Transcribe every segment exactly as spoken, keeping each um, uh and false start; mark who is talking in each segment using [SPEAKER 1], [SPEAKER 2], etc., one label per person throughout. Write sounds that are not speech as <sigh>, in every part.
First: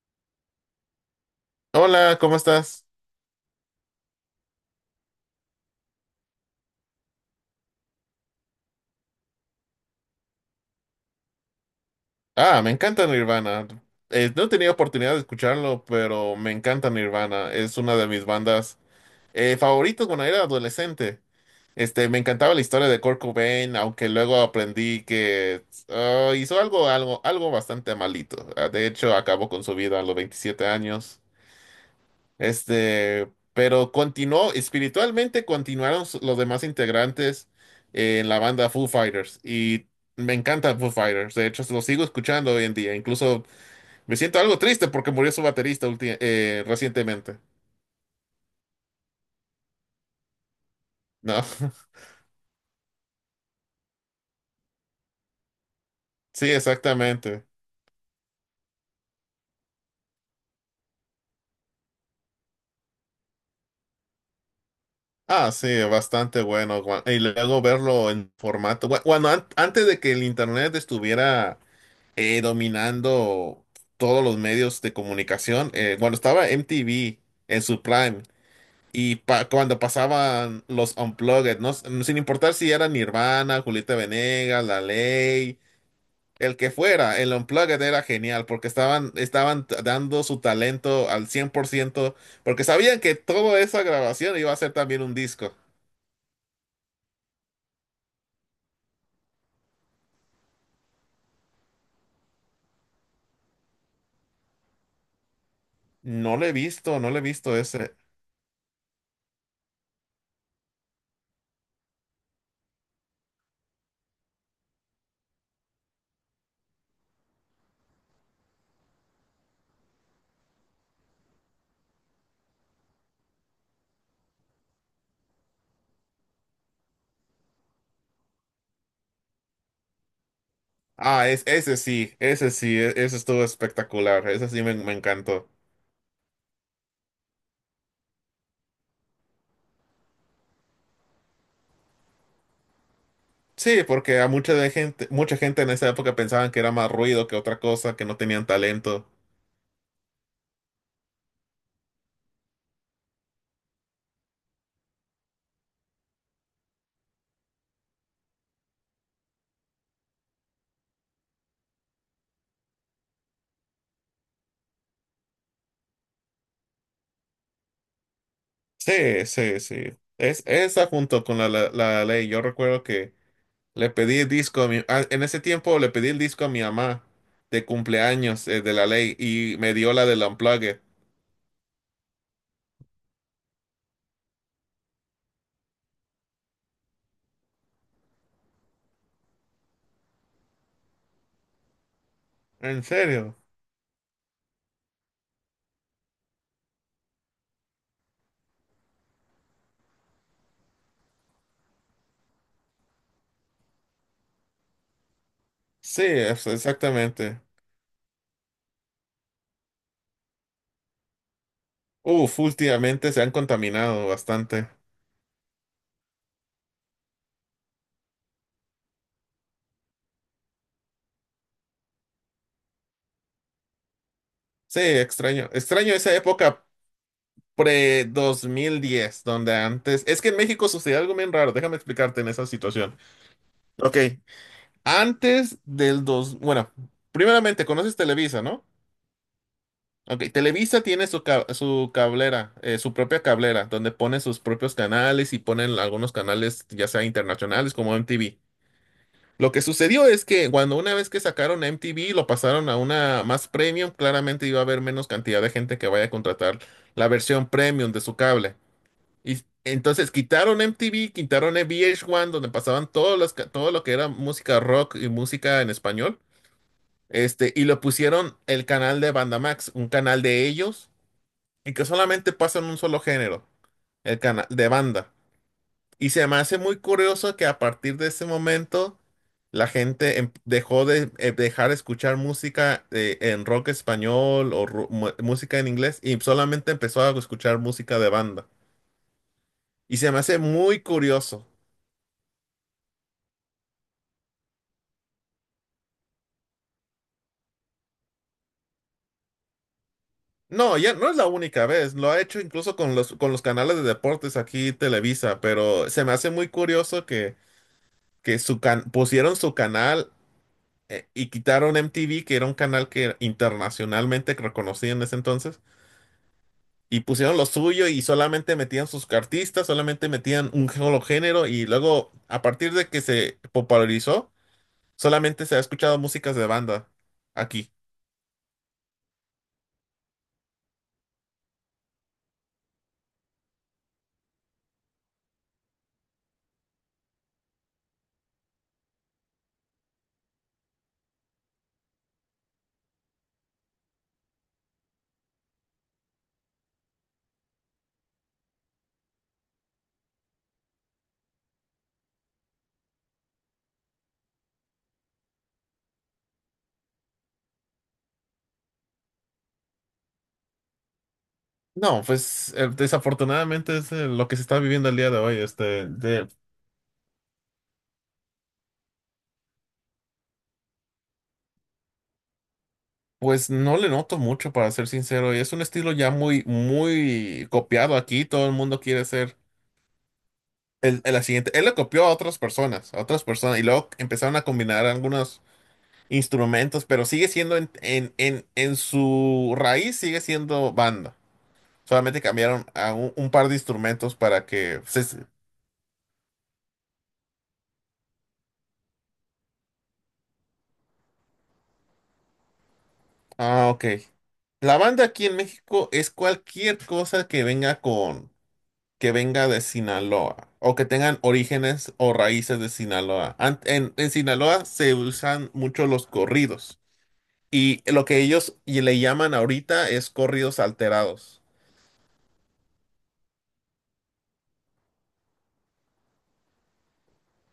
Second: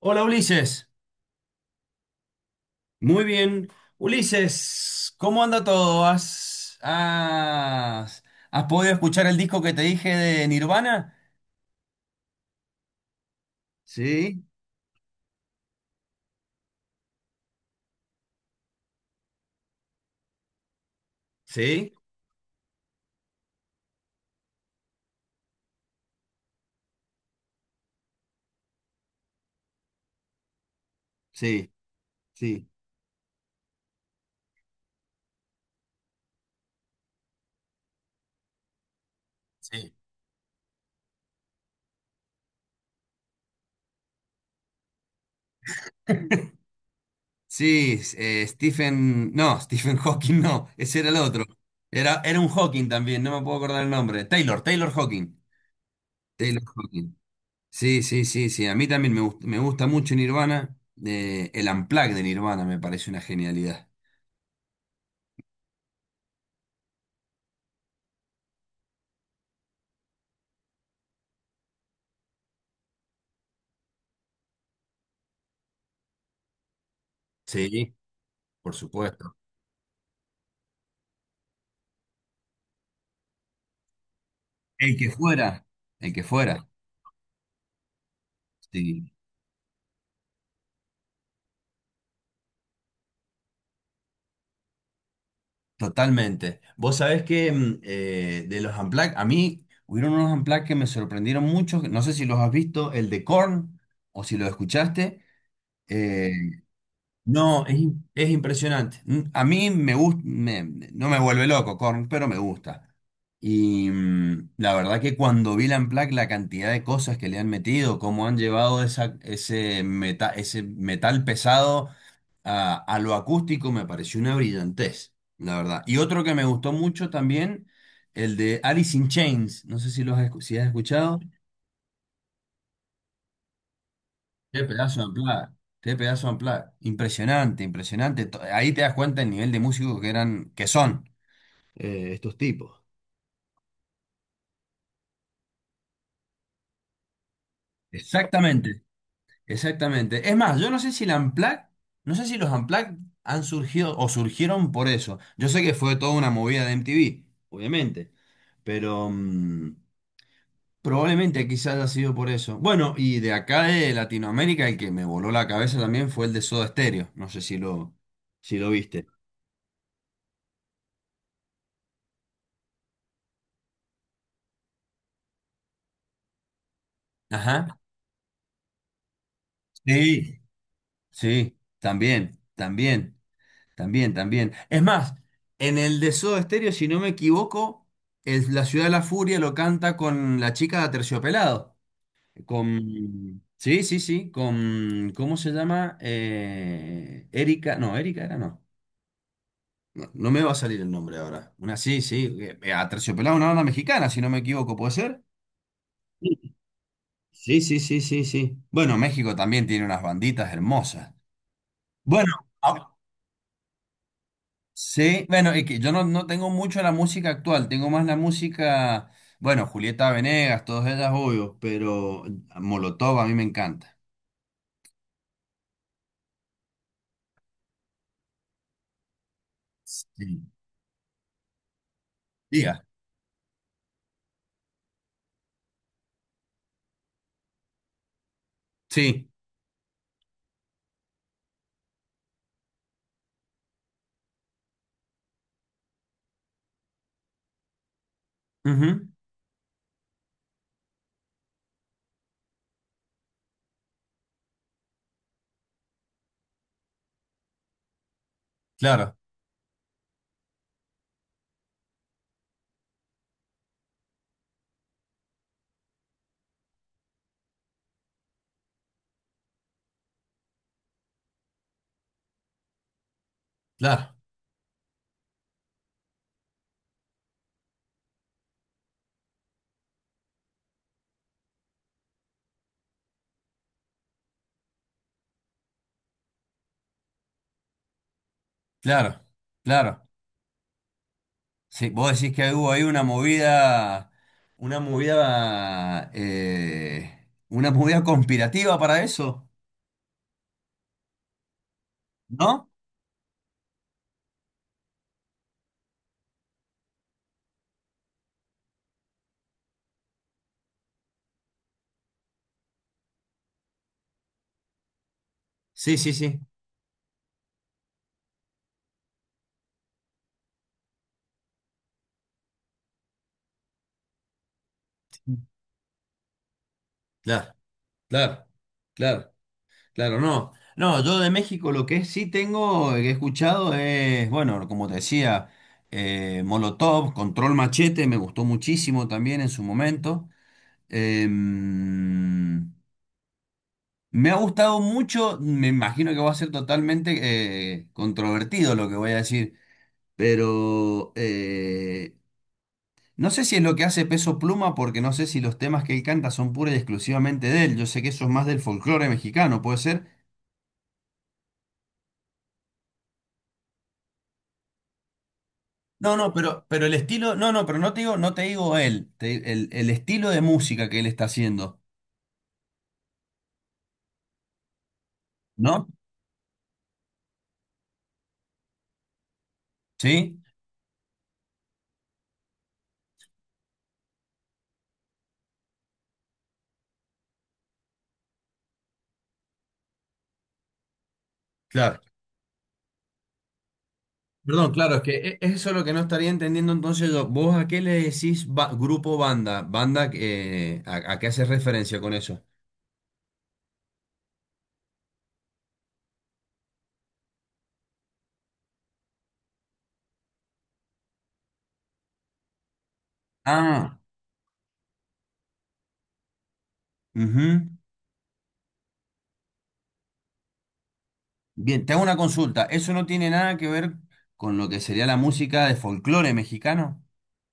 [SPEAKER 1] Hola Ulises,
[SPEAKER 2] Hola, ¿cómo estás?
[SPEAKER 1] muy bien. Ulises, ¿cómo anda todo? ¿Has, has, Has podido escuchar el disco que te dije de Nirvana?
[SPEAKER 2] Ah, me encanta Nirvana. Eh,
[SPEAKER 1] Sí.
[SPEAKER 2] no he tenido oportunidad de escucharlo, pero me encanta Nirvana. Es una de mis bandas eh, favoritas cuando era adolescente.
[SPEAKER 1] Sí,
[SPEAKER 2] Este, me encantaba la historia de Kurt Cobain, aunque luego aprendí que ah, hizo algo, algo, algo bastante malito. Ah, De hecho, acabó con su vida a los veintisiete años.
[SPEAKER 1] sí, sí.
[SPEAKER 2] Este, pero continuó, espiritualmente continuaron s- los demás integrantes eh, en la banda Foo Fighters. Y
[SPEAKER 1] sí.
[SPEAKER 2] me encanta Foo Fighters. De hecho, lo sigo escuchando hoy en día. Incluso me siento algo triste porque murió su baterista ulti- eh, recientemente.
[SPEAKER 1] Sí, eh, Stephen, no, <laughs> Stephen Hawking no, ese era el
[SPEAKER 2] No,
[SPEAKER 1] otro.
[SPEAKER 2] <laughs>
[SPEAKER 1] Era, era un Hawking también, no me puedo acordar el nombre. Taylor, Taylor Hawking.
[SPEAKER 2] sí,
[SPEAKER 1] Taylor Hawking.
[SPEAKER 2] exactamente.
[SPEAKER 1] Sí, sí, sí, sí. A mí también me gusta, me gusta mucho Nirvana. Eh, el Unplugged de Nirvana me parece una genialidad.
[SPEAKER 2] Ah, sí, bastante bueno. gua- Y luego verlo en formato. gua- Bueno, an- antes de que el internet estuviera eh, dominando todos los medios de comunicación, eh, cuando estaba M T V en su
[SPEAKER 1] Sí,
[SPEAKER 2] prime.
[SPEAKER 1] por
[SPEAKER 2] Y
[SPEAKER 1] supuesto.
[SPEAKER 2] pa- cuando pasaban los Unplugged, ¿no? Sin importar si era Nirvana, Julieta Venegas, La
[SPEAKER 1] El que
[SPEAKER 2] Ley,
[SPEAKER 1] fuera, el que
[SPEAKER 2] el
[SPEAKER 1] fuera,
[SPEAKER 2] que fuera, el Unplugged era genial porque
[SPEAKER 1] sí,
[SPEAKER 2] estaban, estaban t- dando su talento al cien por ciento porque sabían que toda esa grabación iba a ser también un disco.
[SPEAKER 1] totalmente. Vos sabés que mm, eh, de los Unplugged, a mí hubieron unos Unplugged que me sorprendieron mucho, que no sé si los has visto, el de Korn, o si lo escuchaste. eh,
[SPEAKER 2] No lo he visto, no lo he visto
[SPEAKER 1] no, es,
[SPEAKER 2] ese.
[SPEAKER 1] im- es impresionante. Mm, A mí me gusta, no me vuelve loco Korn, pero me gusta. Y mm, la verdad que cuando vi la Unplugged, la cantidad de cosas que le han metido, cómo han llevado esa, ese, meta- ese metal pesado a, a lo acústico me pareció una brillantez, la verdad. Y otro que me gustó mucho también, el de Alice in Chains. No sé si lo has, escu- si has escuchado.
[SPEAKER 2] Ah, es, ese sí, ese sí, e- ese estuvo espectacular, ese sí
[SPEAKER 1] Qué
[SPEAKER 2] me, me
[SPEAKER 1] pedazo de unplugged,
[SPEAKER 2] encantó.
[SPEAKER 1] qué pedazo de unplugged. Impresionante, impresionante. To- Ahí te das cuenta el nivel de músicos que eran, que son. Eh, estos tipos.
[SPEAKER 2] Sí, porque a mucha de gente, mucha gente en esa época pensaban que era más ruido que otra cosa, que no tenían
[SPEAKER 1] Exactamente,
[SPEAKER 2] talento.
[SPEAKER 1] exactamente. Es más, yo no sé si la Unplugged, no sé si los Unplugged han surgido o surgieron por eso. Yo sé que fue toda una movida de M T V, obviamente, pero mm, probablemente quizás haya sido por eso. Bueno, y de acá de Latinoamérica, el que me voló la cabeza también fue el de Soda Stereo. No sé si lo, si lo viste.
[SPEAKER 2] Sí, sí, sí. Es esa junto con la, la, la ley. Yo recuerdo que le pedí el disco a mi... ah, en ese tiempo le pedí el disco a mi mamá de
[SPEAKER 1] Ajá.
[SPEAKER 2] cumpleaños eh, de la ley y me dio la del
[SPEAKER 1] Sí,
[SPEAKER 2] Unplugged.
[SPEAKER 1] sí, también, también, también, también. Es más, en el de Soda Stereo, si no me equivoco, es la Ciudad de la Furia lo canta con la chica de Aterciopelado.
[SPEAKER 2] ¿En serio?
[SPEAKER 1] Con. Sí, sí, sí. Con. ¿Cómo se llama? Eh, Erika. No, Erika era no. No, no me va a salir el nombre ahora. Una sí, sí. eh, eh, Aterciopelado, una banda mexicana, si no me equivoco, ¿puede ser?
[SPEAKER 2] Sí, es-
[SPEAKER 1] Sí,
[SPEAKER 2] exactamente.
[SPEAKER 1] sí, sí, sí, sí, sí. Bueno, México también tiene unas banditas hermosas. Bueno,
[SPEAKER 2] Uf,
[SPEAKER 1] ah,
[SPEAKER 2] últimamente se han contaminado bastante.
[SPEAKER 1] sí, bueno, es que yo no, no tengo mucho la música actual, tengo más la música, bueno, Julieta Venegas, todas ellas, obvio, pero Molotov a mí me encanta.
[SPEAKER 2] Sí, extraño. Extraño esa época pre dos mil diez donde antes. Es que en
[SPEAKER 1] Sí.
[SPEAKER 2] México sucedió algo bien raro. Déjame explicarte en esa
[SPEAKER 1] Diga.
[SPEAKER 2] situación. Ok. Antes del dos, bueno, primeramente conoces Televisa, ¿no?
[SPEAKER 1] Sí.
[SPEAKER 2] Ok, Televisa tiene su, ca- su cablera, eh, su propia cablera, donde pone sus propios canales y ponen algunos canales, ya sea internacionales como M T V.
[SPEAKER 1] Ujú.
[SPEAKER 2] Lo que sucedió es que cuando una vez que sacaron M T V, lo pasaron a una más premium, claramente iba a haber menos cantidad de gente que vaya a contratar la versión premium de su cable.
[SPEAKER 1] Claro,
[SPEAKER 2] Y entonces quitaron M T V, quitaron V H uno, donde pasaban todas las ca- todo lo que era música rock y música en español. Este, y lo pusieron el canal de Banda Max, un canal de ellos, y que solamente pasan un solo género,
[SPEAKER 1] claro,
[SPEAKER 2] el canal de banda. Y se me hace muy curioso que a partir de ese momento la gente em- dejó de eh, dejar escuchar música eh, en rock español o ru- mu- música en inglés y solamente empezó a escuchar música de banda.
[SPEAKER 1] claro,
[SPEAKER 2] Y
[SPEAKER 1] claro.
[SPEAKER 2] se me hace muy curioso.
[SPEAKER 1] Sí, vos decís que hubo ahí una movida, una movida, eh, una movida conspirativa para eso,
[SPEAKER 2] No, ya no es la única vez, lo ha hecho
[SPEAKER 1] ¿no?
[SPEAKER 2] incluso con los, con los canales de deportes aquí Televisa, pero se me hace muy curioso que que su can- pusieron su canal eh, y quitaron M T V, que era un canal que era internacionalmente reconocido en ese entonces,
[SPEAKER 1] Sí, sí, sí.
[SPEAKER 2] y pusieron lo suyo y solamente metían sus artistas, solamente metían un solo género y luego a partir de que se popularizó, solamente se ha escuchado músicas de banda
[SPEAKER 1] Claro,
[SPEAKER 2] aquí.
[SPEAKER 1] claro, claro, claro, no. No, yo de México lo que sí tengo, eh, que he escuchado es, bueno, como te decía, eh, Molotov, Control Machete, me gustó muchísimo también en su momento. Eh, Me ha gustado mucho, me imagino que va a ser totalmente eh, controvertido lo que voy a decir, pero eh, no sé si es lo que hace Peso Pluma, porque no sé si los temas que él canta son pura y exclusivamente de él. Yo sé que eso es más del folclore mexicano, ¿puede ser?
[SPEAKER 2] No, pues eh, desafortunadamente es eh, lo que se está viviendo el día de hoy, este,
[SPEAKER 1] No,
[SPEAKER 2] de-
[SPEAKER 1] no, pero, pero el estilo, no, no, pero no te digo, no te digo él, te- el, el estilo de música que él está haciendo,
[SPEAKER 2] pues no le noto mucho, para ser sincero, y es un
[SPEAKER 1] ¿no?
[SPEAKER 2] estilo ya muy, muy copiado aquí, todo el mundo quiere ser
[SPEAKER 1] ¿Sí?
[SPEAKER 2] el- el- la siguiente, él lo copió a otras personas, a otras personas, y luego empezaron a combinar algunos instrumentos, pero sigue siendo en, en, en, en su raíz, sigue siendo banda.
[SPEAKER 1] Claro.
[SPEAKER 2] Solamente cambiaron a un, un par de instrumentos para
[SPEAKER 1] Perdón,
[SPEAKER 2] que.
[SPEAKER 1] claro, es
[SPEAKER 2] Se-
[SPEAKER 1] que
[SPEAKER 2] se-
[SPEAKER 1] e- eso es lo que no estaría entendiendo entonces yo. ¿Vos a qué le decís ba- grupo banda? ¿Banda eh, a, a qué haces referencia con eso?
[SPEAKER 2] ah, ok. La banda aquí en México es cualquier cosa que venga con, que venga de Sinaloa o que tengan orígenes o raíces de Sinaloa. Ant- En,
[SPEAKER 1] Ah,
[SPEAKER 2] en Sinaloa se usan mucho los corridos.
[SPEAKER 1] ujú.
[SPEAKER 2] Y lo que ellos y le llaman ahorita es corridos alterados.
[SPEAKER 1] Bien, te hago una consulta. ¿Eso no tiene nada que ver con lo que sería la música de folclore mexicano?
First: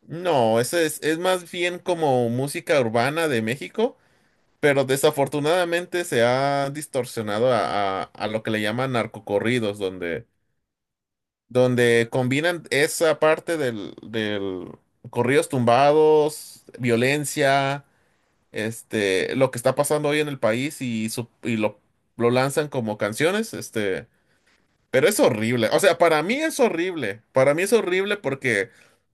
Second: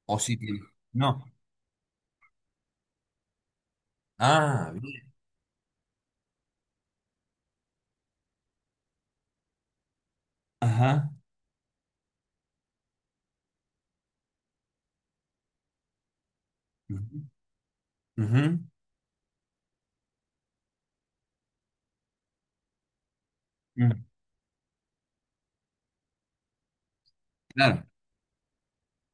[SPEAKER 1] ¿O sí tiene?
[SPEAKER 2] No, ese es, es
[SPEAKER 1] No.
[SPEAKER 2] más bien como música urbana de México,
[SPEAKER 1] Ah,
[SPEAKER 2] pero
[SPEAKER 1] bien.
[SPEAKER 2] desafortunadamente se ha distorsionado a, a- a lo que le llaman narcocorridos, donde,
[SPEAKER 1] Ajá.
[SPEAKER 2] donde combinan esa parte del, del corridos tumbados,
[SPEAKER 1] Ujú,
[SPEAKER 2] violencia,
[SPEAKER 1] ujú,
[SPEAKER 2] este, lo que está pasando hoy en el país y, su- y lo, lo lanzan como canciones,
[SPEAKER 1] ujú.
[SPEAKER 2] este. Pero es horrible. O sea, para mí es horrible. Para mí es
[SPEAKER 1] Claro.
[SPEAKER 2] horrible porque,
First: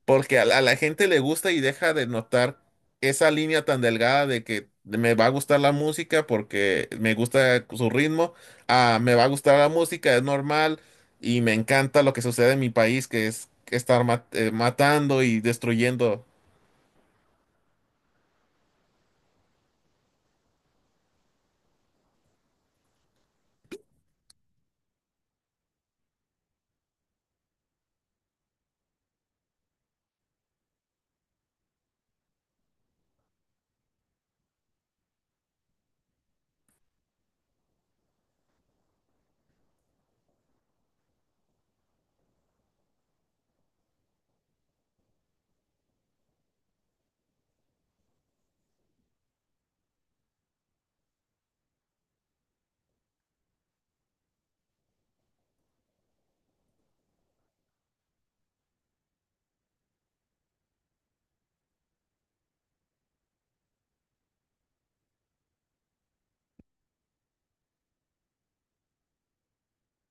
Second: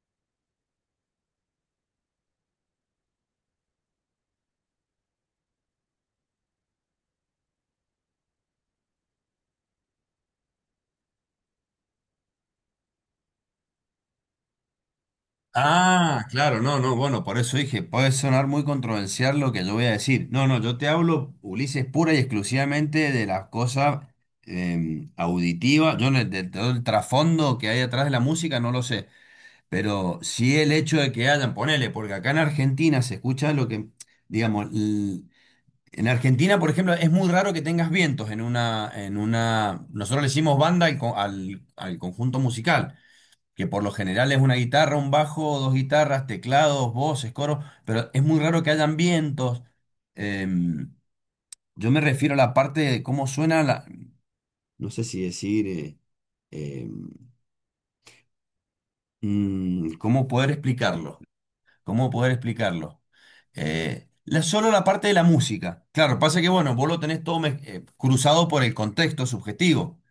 [SPEAKER 2] porque a la, a la gente le gusta y deja de notar esa línea tan delgada de que me va a gustar la música porque me gusta su ritmo, ah, me va a gustar la música, es normal y me encanta lo que sucede en mi país, que es estar mat- eh, matando y
[SPEAKER 1] Ah,
[SPEAKER 2] destruyendo.
[SPEAKER 1] claro, no, no, bueno, por eso dije, puede sonar muy controversial lo que yo voy a decir. No, no, yo te hablo, Ulises, pura y exclusivamente de las cosas eh, auditivas. Yo no- De todo el trasfondo que hay atrás de la música no lo sé, pero sí el hecho de que hayan, ponele, porque acá en Argentina se escucha lo que, digamos, l- en Argentina, por ejemplo, es muy raro que tengas vientos en una, en una, nosotros le decimos banda al, co- al al conjunto musical que por lo general es una guitarra, un bajo, dos guitarras, teclados, voces, coros, pero es muy raro que hayan vientos. Em, yo me refiero a la parte de cómo suena la... No sé si decir... eh, eh, mm, ¿cómo poder explicarlo? ¿Cómo poder explicarlo? Eh, la, solo la parte de la música. Claro, pasa que, bueno, vos lo tenés todo mez- eh, cruzado por el contexto subjetivo.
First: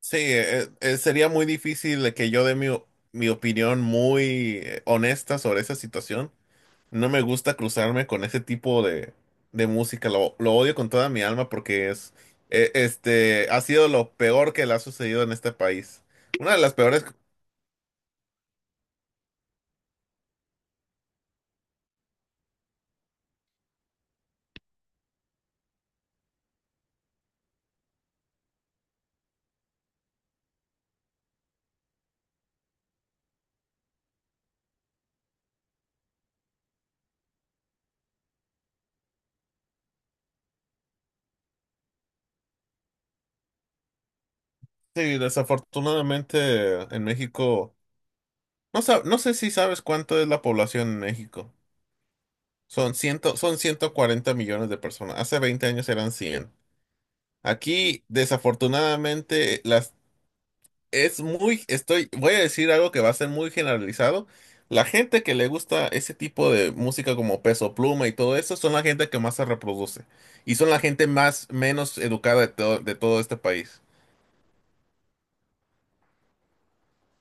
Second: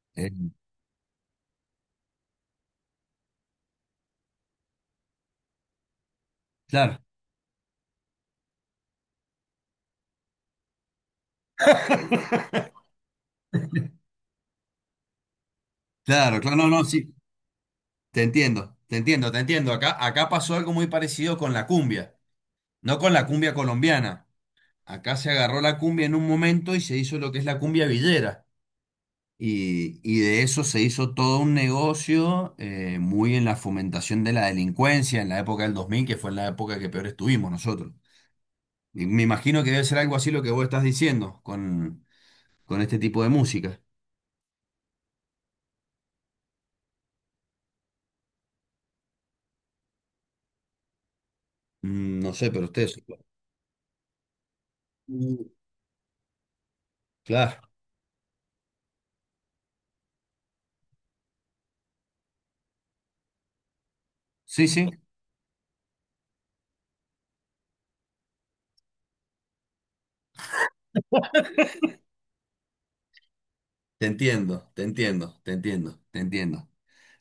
[SPEAKER 2] Sí,
[SPEAKER 1] Eh,
[SPEAKER 2] eh, eh, sería muy difícil de que yo dé mi, o- mi opinión muy eh, honesta sobre esa situación.
[SPEAKER 1] claro,
[SPEAKER 2] No me gusta cruzarme con ese tipo de, de música. Lo, lo odio con toda mi alma porque es, e- este, ha sido lo peor que le ha sucedido en este país.
[SPEAKER 1] claro,
[SPEAKER 2] Una
[SPEAKER 1] claro,
[SPEAKER 2] de
[SPEAKER 1] no,
[SPEAKER 2] las
[SPEAKER 1] no,
[SPEAKER 2] peores.
[SPEAKER 1] sí, te entiendo, te entiendo, te entiendo. Acá, acá pasó algo muy parecido con la cumbia. No con la cumbia colombiana. Acá se agarró la cumbia en un momento y se hizo lo que es la cumbia villera. Y, y de eso se hizo todo un negocio eh, muy en la fomentación de la delincuencia en la época del dos mil que fue en la época que peor estuvimos nosotros. Y me imagino que debe ser algo así lo que vos estás diciendo con, con este tipo de música.
[SPEAKER 2] Sí, desafortunadamente en México, no sab- no sé si sabes cuánto es la población en México.
[SPEAKER 1] Mm, no sé, pero
[SPEAKER 2] Son
[SPEAKER 1] ustedes...
[SPEAKER 2] ciento, son ciento cuarenta millones de personas. Hace
[SPEAKER 1] Mm.
[SPEAKER 2] veinte años eran cien.
[SPEAKER 1] Claro.
[SPEAKER 2] Aquí, desafortunadamente, la Es muy, estoy, voy a decir algo que va a ser muy generalizado.
[SPEAKER 1] Sí,
[SPEAKER 2] La
[SPEAKER 1] sí.
[SPEAKER 2] gente que le gusta ese tipo de música como Peso Pluma y todo eso son la gente que más se reproduce y son la gente más menos educada de todo, de todo este país.
[SPEAKER 1] Te entiendo, te entiendo, te entiendo, te entiendo.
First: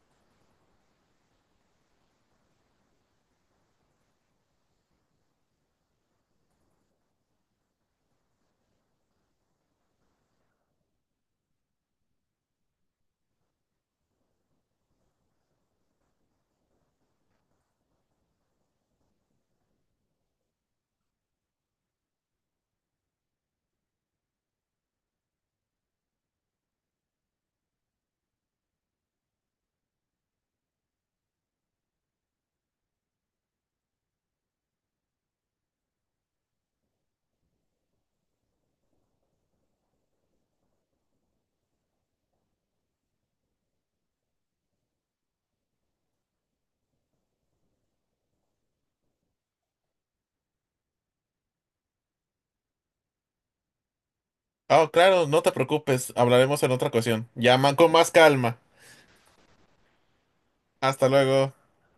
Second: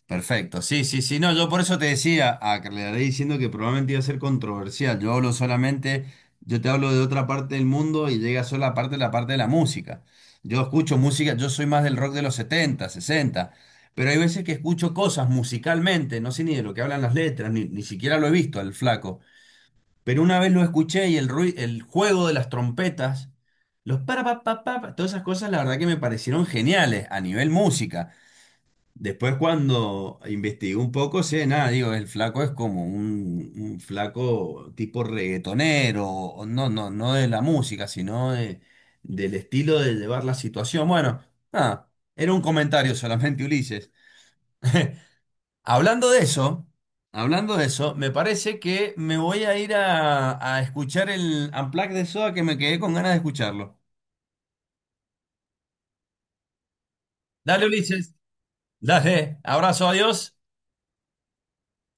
[SPEAKER 1] Perfecto, sí, sí, sí, no, yo por eso te decía, a que le haré diciendo que probablemente iba a ser controversial, yo hablo solamente, yo te hablo de otra parte del mundo y llega solo la parte, la parte de la música. Yo escucho música, yo soy más del rock de los setenta, sesenta, pero hay veces que escucho cosas musicalmente, no sé ni de lo que hablan las letras, ni, ni siquiera lo he visto al flaco, pero una vez lo escuché y el ruido, el juego de las trompetas, los para, pa, pa, pa, pa, todas esas cosas la verdad que me parecieron geniales a nivel música. Después cuando investigué un poco, sí, nada, digo, el flaco es como un, un flaco tipo reggaetonero, o no, no, no de la música, sino de- del estilo de llevar la situación. Bueno, nada, era un comentario solamente, Ulises. <laughs> Hablando de eso, hablando de eso, me parece que me voy a ir a, a escuchar el Unplugged de Soda que me quedé con ganas de escucharlo.
[SPEAKER 2] Ah, claro, no te preocupes, hablaremos en otra ocasión.
[SPEAKER 1] Dale,
[SPEAKER 2] Llama con más
[SPEAKER 1] Ulises,
[SPEAKER 2] calma.
[SPEAKER 1] dale, abrazo, adiós.
[SPEAKER 2] Hasta luego.